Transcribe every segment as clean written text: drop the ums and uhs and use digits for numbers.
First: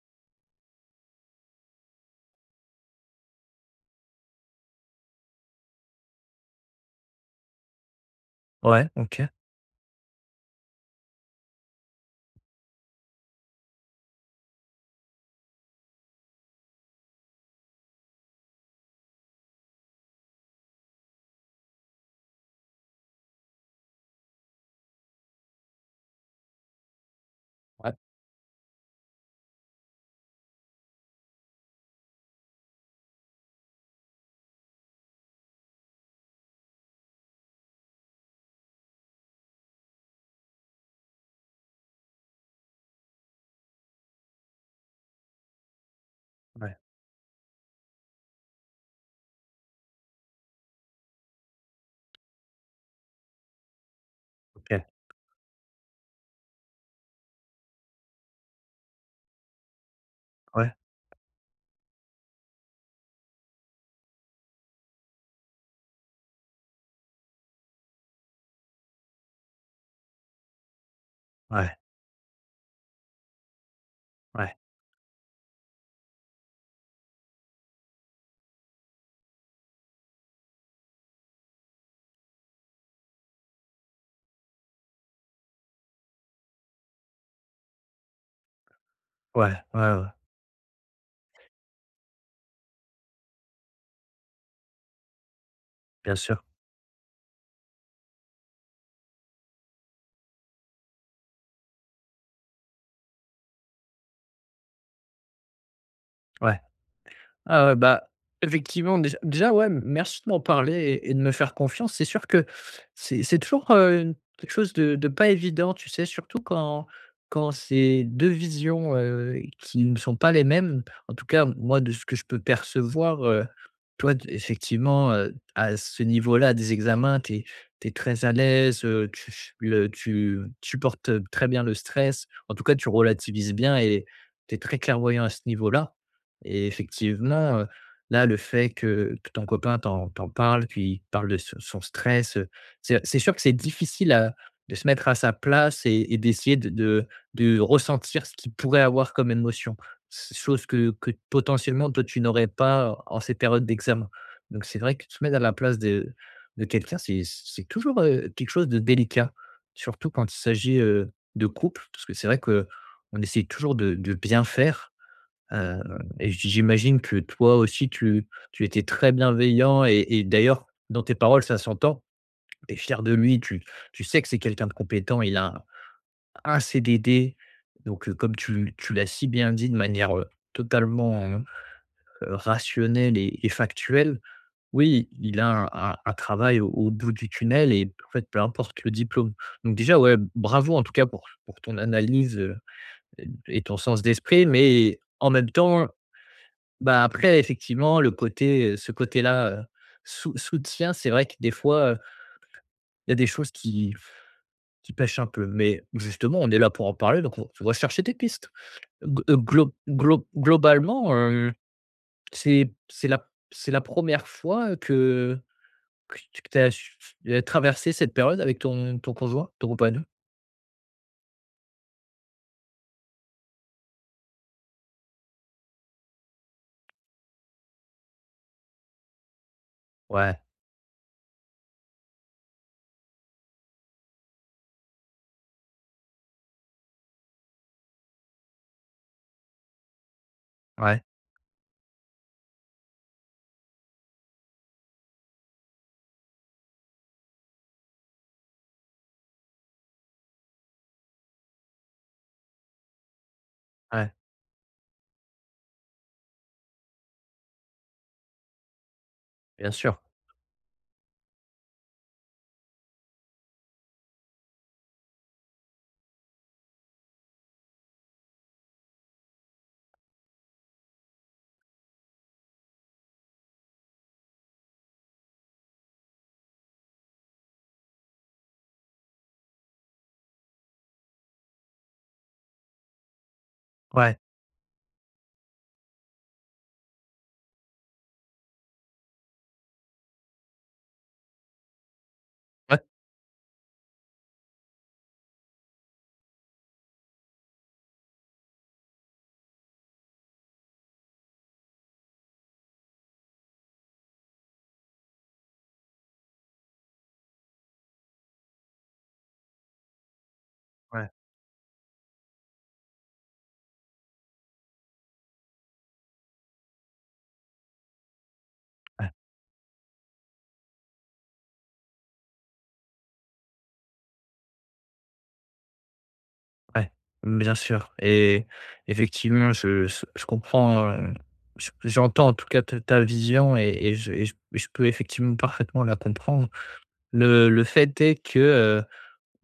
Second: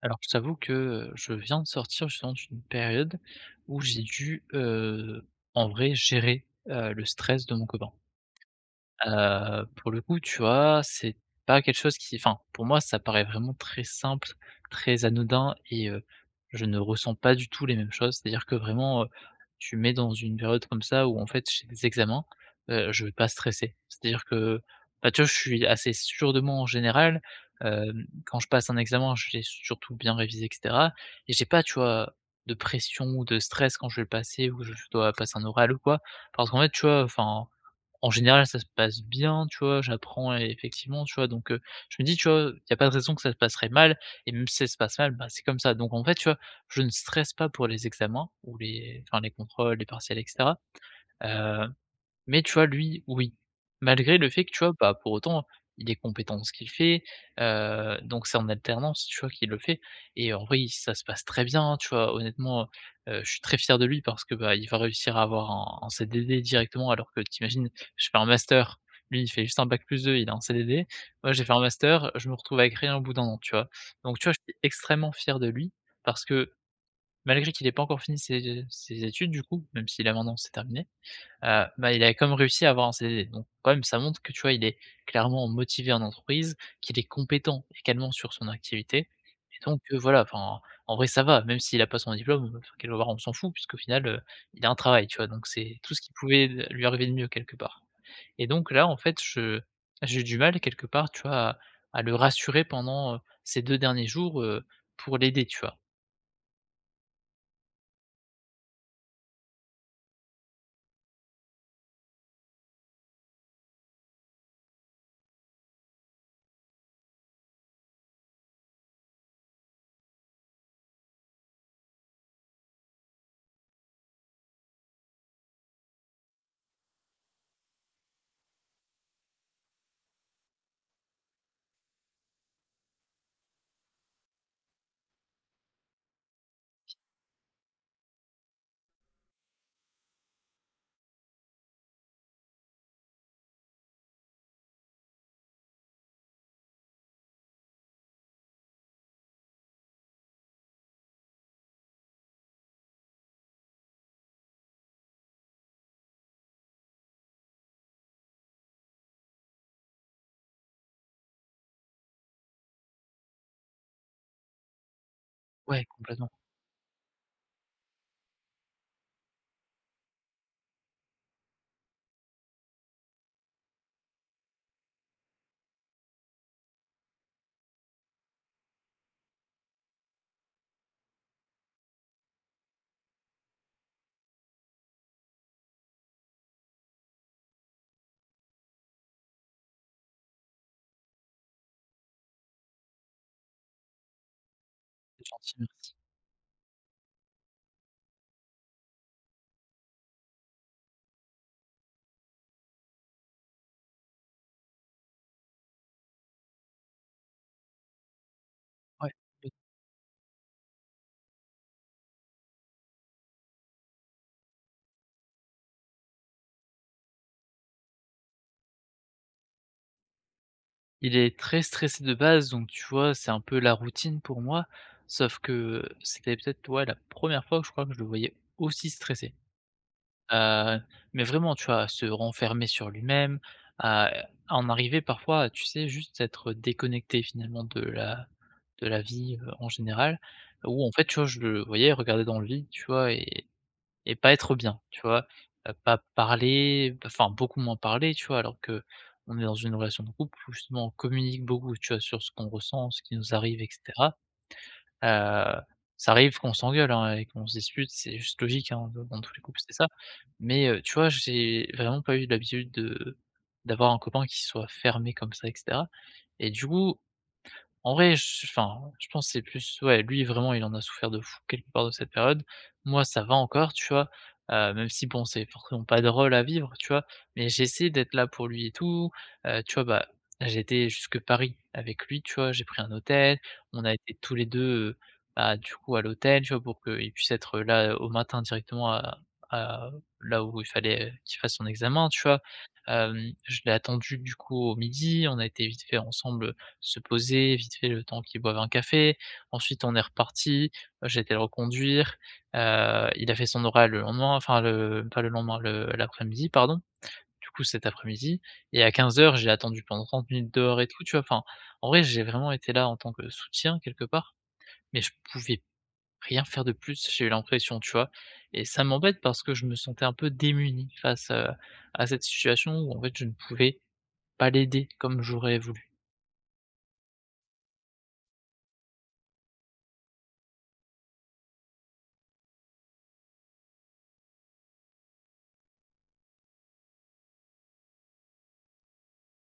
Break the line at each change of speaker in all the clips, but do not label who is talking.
Alors je t'avoue que, je viens de sortir justement d'une période où j'ai dû, en vrai gérer, le stress de mon copain.
Ouais, OK.
Pour le coup, tu vois, c'est pas quelque chose qui enfin, pour moi, ça paraît vraiment très simple, très anodin et je ne ressens pas du tout les mêmes choses. C'est-à-dire que vraiment, tu me mets dans une période comme ça où en fait, j'ai des examens, je vais pas stresser. C'est-à-dire que, bah, tu vois, je suis assez sûr de moi en général,
Ouais.
quand je passe un examen, j'ai surtout bien révisé et cetera et j'ai pas, tu vois, de pression ou de stress quand je vais le passer ou je dois passer un oral ou quoi. Parce qu'en fait, tu vois, enfin en général, ça se passe bien, tu vois? J'apprends et effectivement, tu vois? Donc, je me dis, tu vois? Il y a pas de raison que ça se passerait mal et même si ça se passe mal, bah, c'est comme ça. Donc en fait, tu vois?
Ouais,
Je ne stresse pas pour les examens ou les enfin les contrôles, les partiels et cetera. Heu mais tu vois, lui, oui. Malgré le fait que, tu vois,
OK.
bah, pour autant, il est compétent dans ce qu'il fait, donc c'est en alternance, tu vois, qu'il le fait et en vrai, il
Ouais,
ça se passe très bien, hein, tu vois? Honnêtement, je suis très fier de lui parce que, bah, il va réussir à avoir un CDD directement alors que tu imagines, je fais un master, lui, il fait juste un bac plus deux, il a un CDD. Moi, j'ai fait un
ouais,
master, je me retrouve avec rien au bout d'1 an, tu vois? Donc tu vois, je
ouais,
suis extrêmement fier de lui parce que malgré qu'il ait pas encore fini ses études du coup, même si là maintenant c'est terminé, bah, il avait quand même réussi à avoir un CDD. Donc quand même, ça montre que, tu vois, il est clairement motivé en entreprise, qu'il est compétent également sur son activité
ouais,
et donc
ouais, ouais,
voilà, enfin, en vrai, ça va, même s'il a pas son diplôme, bah, enfin, quelque part, on s'en fout puisqu'au final, il a un travail, tu vois? Donc c'est tout ce qui
bien sûr.
pouvait lui arriver de mieux quelque part et donc là, en fait, je j'ai eu du mal quelque part, tu vois, à le rassurer pendant, ces 2 derniers jours, pour l'aider, tu vois?
Ouais. Ah ouais, bah, effectivement, déjà, ouais, merci de m'en parler et de me faire confiance. C'est sûr que c'est toujours, quelque chose de pas évident, tu sais? Surtout quand c'est 2 visions, qui ne sont pas les mêmes. En tout cas, moi, de ce que je peux percevoir, toi, d effectivement, à ce niveau-là des examens, tu es très à l'aise, tu supportes très bien le stress. En tout cas, tu relativises bien et tu es très clairvoyant à ce niveau-là. Et effectivement, là, le fait que ton copain t'en parle, qu'il parle de son stress, c'est sûr que c'est difficile à de se mettre à sa place et d'essayer de ressentir ce qu'il pourrait avoir comme émotion. C Chose que potentiellement, toi, tu n'aurais pas en ces périodes d'examen. Donc c'est vrai que se mettre à la place de quelqu'un, c'est toujours, quelque chose de délicat, surtout quand il s'agit, de couples, parce que c'est vrai que on essaie toujours de bien faire. Heu
Ouais,
et
complètement.
j j'imagine que toi aussi tu étais très bienveillant et d'ailleurs dans tes paroles ça s'entend. Tu es fier de lui, tu sais que c'est quelqu'un de compétent, il a un CDD, donc comme tu l'as si bien dit de manière, totalement, rationnelle et factuelle. Oui, il a un travail au bout du tunnel et en fait peu importe le diplôme. Donc déjà ouais, bravo en tout cas pour ton analyse, heu, et ton sens d'esprit, mais
C'est
en même
gentil,
temps,
merci.
bah, après effectivement le côté, ce côté-là, soutien, c'est vrai que des fois, il y a des choses qui pêchent un peu. Mais justement, on est là pour en parler, donc on va chercher des pistes. G
Ouais.
glo glo Globalement, c'est la première fois que tu as traversé cette période avec ton conjoint, ton compagnon?
Il est très stressé de base, donc tu vois, c'est un peu la routine pour moi. Sauf que c'était peut-être, ouais, la première fois que je crois que je le voyais aussi stressé.
Ouais,
Heu, mais vraiment, tu vois, à se renfermer sur lui-même, à en arriver parfois à, tu sais, juste être déconnecté finalement de la vie, en général. Où en
ouais,
fait, tu vois, je le voyais regarder dans le vide, tu vois? Et pas être bien, tu vois? Pas parler, enfin beaucoup moins parler, tu vois? Alors que on est dans une relation de couple où justement on communique beaucoup, tu vois? Sur ce qu'on ressent, ce qui nous arrive et
ouais,
cetera. Heu, ça arrive qu'on s'engueule, hein, et qu'on se dispute, c'est juste logique, hein, dans tous les couples,
bien
c'est ça.
sûr.
Mais, tu vois, j'ai vraiment pas eu l'habitude de d'avoir un copain qui soit fermé comme ça et cetera. Et du coup en vrai, je enfin, je pense que c'est plus ouais, lui vraiment il en a souffert de fou quelque part de cette période. Moi, ça va encore, tu vois? Même si bon, c'est forcément pas drôle à vivre, tu vois? Mais j'essaie d'être là pour lui et tout, tu vois? Bah, j'étais jusque Paris avec lui, tu vois? J'ai pris un hôtel, on a été
Ouais,
tous les 2, bah, du coup à l'hôtel, tu vois? Pour qu'il puisse être là au matin directement à à là où il fallait qu'il fasse son examen, tu vois?
ouais,
Je l'ai attendu du coup au midi. On a été vite fait ensemble se poser, vite fait le temps qu'ils boivent un café. Ensuite, on est reparti j'ai été le reconduire, il a fait son oral le lendemain, enfin le pas le lendemain, le l'après-midi pardon, du coup cet après-midi et à quinze heures j'ai attendu pendant 30 minutes dehors et tout, tu vois? Enfin, en vrai, j'ai vraiment été là en tant que soutien quelque part, mais je pouvais rien faire de plus, j'ai eu l'impression, tu vois? Et ça
ouais.
m'embête parce que je me sentais un peu démuni face, à cette situation où en fait je ne pouvais pas l'aider comme j'aurais voulu.
Ouais, bien sûr, et effectivement, je comprends, je j'entends en tout cas ta vision, et je peux effectivement parfaitement la comprendre. Le fait est que,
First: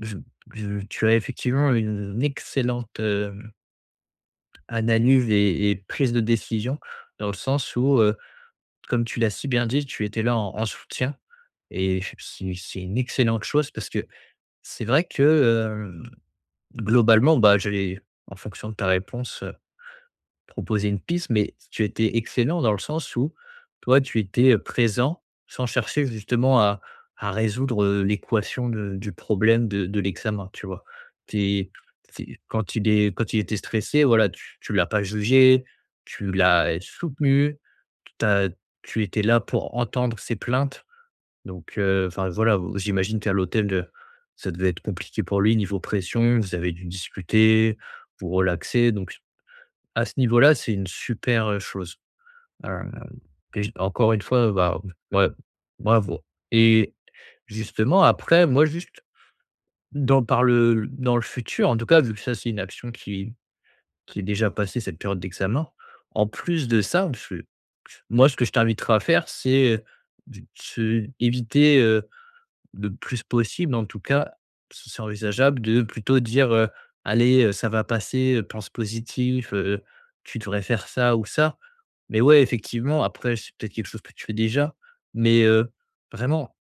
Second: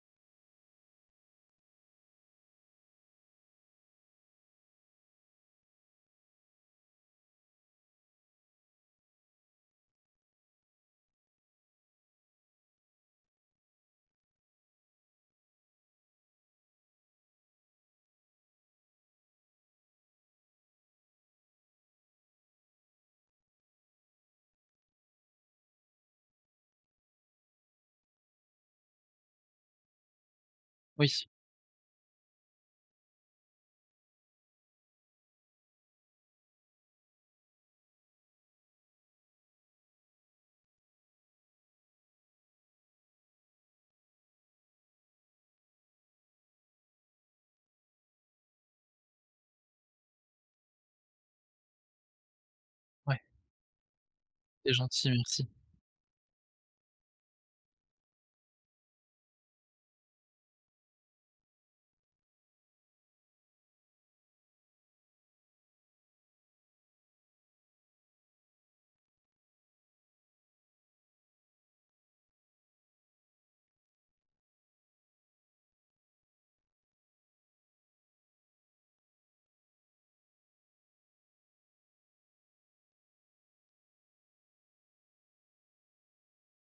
je je tu as effectivement une excellente, hem, analyse et prise de décision dans le sens où, comme tu l'as si bien dit, tu étais là en soutien, et c'est une excellente chose parce que c'est vrai que, hem, globalement, bah, j'ai, en fonction de ta réponse, proposer une piste, mais tu étais excellent dans le sens où toi, tu étais, présent sans chercher justement à résoudre, l'équation de du problème de l'examen, tu vois?
Oui,
Tu es, quand il était stressé, voilà, tu l'as pas jugé, tu l'as soutenu, tu as tu étais là pour entendre ses plaintes, donc enfin voilà, vous j'imagine qu'à l'hôtel, ça devait être compliqué pour lui niveau pression, vous avez dû discuter, vous relaxer, donc à ce niveau-là, c'est une super, chose. Heu
ouais,
et j encore une fois,
c'est
bah,
gentil,
ouais,
merci.
bravo, et justement après, moi juste dans le futur, en tout cas, vu que ça, c'est une action qui est déjà passée cette période d'examen. En plus de ça, je moi, ce que je t'inviterais à faire, c'est, d se éviter, le plus possible, en tout cas, ce c'est envisageable de plutôt dire, «Allez, ça va passer, pense positif, tu devrais faire ça ou ça». Mais ouais, effectivement, après, c'est peut-être quelque chose que tu fais déjà, mais, vraiment,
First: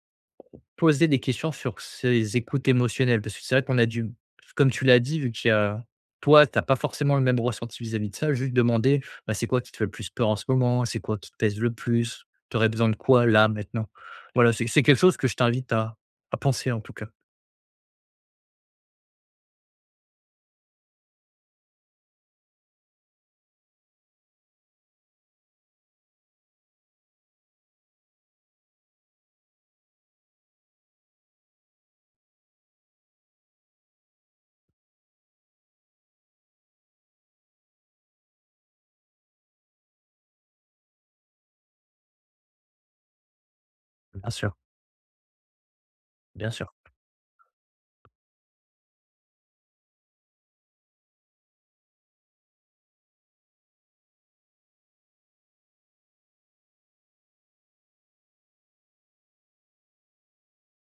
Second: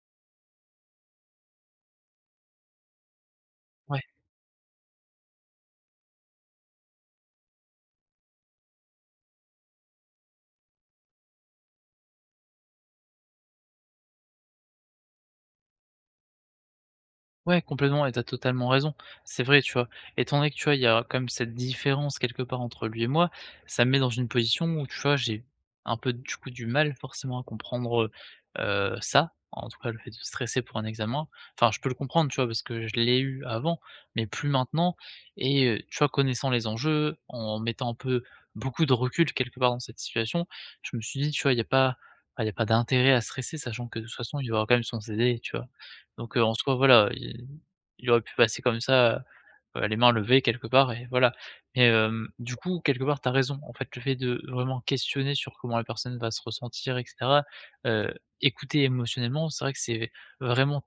poser des questions sur ces écoutes émotionnelles, parce que c'est vrai qu'on a
Ouais,
dû, comme tu l'as dit, vu que a toi, tu as pas forcément le même ressenti vis-à-vis de ça, juste demander: «Bah, c'est quoi qui te fait le plus peur en ce moment? C'est quoi qui te pèse le plus? Tu aurais besoin de quoi là, maintenant?» Voilà, c'est quelque chose que je t'invite à penser en tout cas.
ouais, complètement et tu totalement raison. C'est vrai, tu vois? Étant donné que, tu vois, il y a quand même cette différence quelque part entre lui et moi, ça me met dans une position où, tu vois, j'ai un peu, du coup, du mal forcément à comprendre, ça, en tout cas le fait de stresser pour un examen. Enfin, je peux le comprendre, tu vois? Parce que je l'ai eu avant, mais plus maintenant et tu vois, connaissant les enjeux, en mettant un peu beaucoup de recul quelque part dans cette situation, je me suis dit, tu vois, il y a pas, bah, il y a pas d'intérêt à stresser sachant que de toute
Bien
façon il va y
sûr,
avoir quand même son CD, tu vois? Donc,
bien
en
sûr.
soi, voilà, il aurait pu passer comme ça, les mains levées quelque part et voilà. Mais, du coup, quelque part, t'as raison. En fait, le fait de vraiment questionner sur comment la personne va se ressentir et cetera, heu, écouter émotionnellement, c'est vrai que c'est vraiment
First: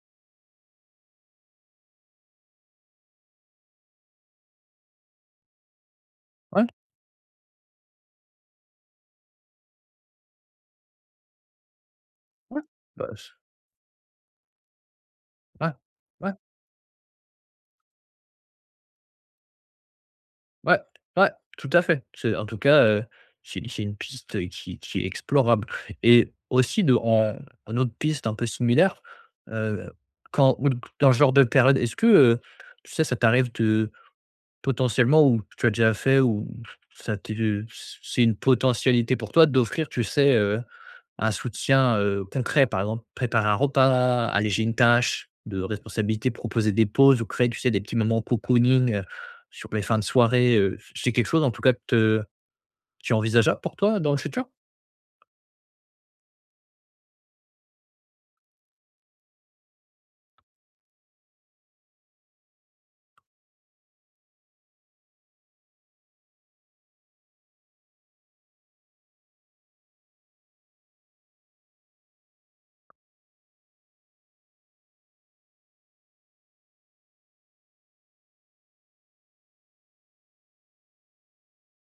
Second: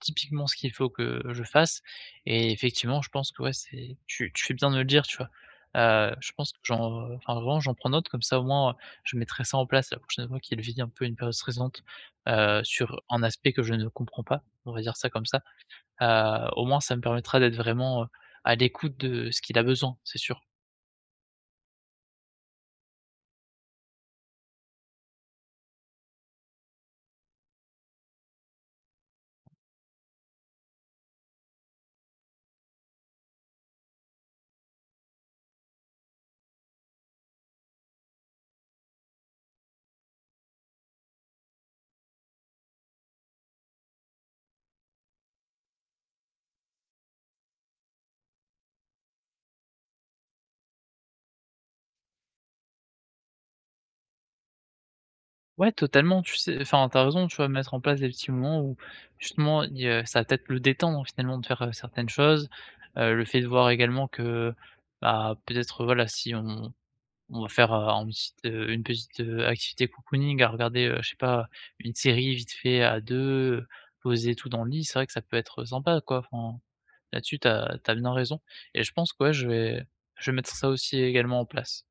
typiquement ce qu'il faut que je fasse et effectivement, je pense que ouais, c'est tu fais bien de me le dire, tu vois? Je pense que
Ouais,
j'en enfin, vraiment, j'en prends note comme ça, au moins, je mettrai ça en place la prochaine fois qu'il vit un peu une période stressante,
ouais,
sur
bah,
un aspect que je ne comprends pas, on va dire ça comme ça.
ouais, ouais.
Au moins, ça me permettra d'être vraiment, à l'écoute de ce qu'il a besoin, c'est sûr.
Ouais, ouais, tout à fait. C'est en tout cas, c'est une piste, qui est explorable, et aussi de en en autre piste un peu similaire, heu, quand ou dans ce genre de période, est-ce que, tu sais, ça t'arrive de potentiellement, ou tu as déjà fait, ou ça t'est, c'est une potentialité pour toi d'offrir, tu sais, un soutien, concret, par exemple, préparer un repas, alléger une tâche de responsabilité, proposer des pauses ou créer, tu sais, des petits moments cocooning, sur les fins de soirée, c'est quelque chose en tout cas que te qui est envisageable pour toi dans le futur?
Ouais, totalement, tu sais enfin, t'as raison, tu vois? Mettre en place des petits moments où justement il, ça va peut-être le détendre finalement de faire, certaines choses. Le fait de voir également que, bah, peut-être, voilà, si on va faire, un petite, une petite, activité cocooning à regarder, je sais pas, une série vite fait à 2, poser tout dans le lit, c'est vrai que ça peut être sympa, quoi. Enfin, là-dessus, t'as bien raison et je pense que, ouais, je vais mettre ça aussi également en place.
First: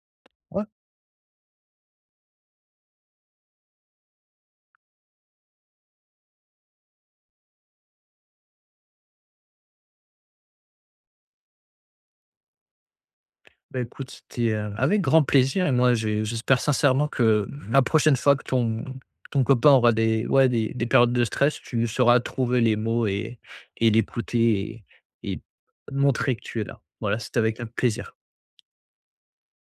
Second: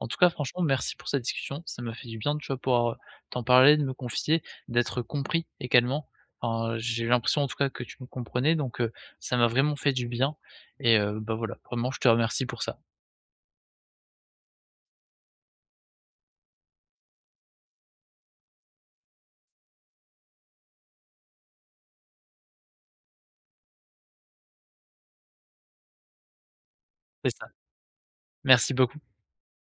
En tout cas, franchement,
Ouais.
merci pour cette discussion. Ça m'a fait du bien, tu vois, de pouvoir, t'en parler, de me confier, d'être compris également. Enfin, j'ai l'impression en tout cas que tu me comprenais, donc ça m'a vraiment fait du bien et bah, voilà, vraiment je te remercie pour ça.
Bah, écoute, c'était, avec grand plaisir, et moi j'espère sincèrement que la prochaine fois que ton copain aura des, ouais, des périodes de stress, tu sauras trouver les mots et l'écouter et montrer que tu es là. Voilà,
C'est
c'était
ça.
avec un plaisir.
Merci beaucoup.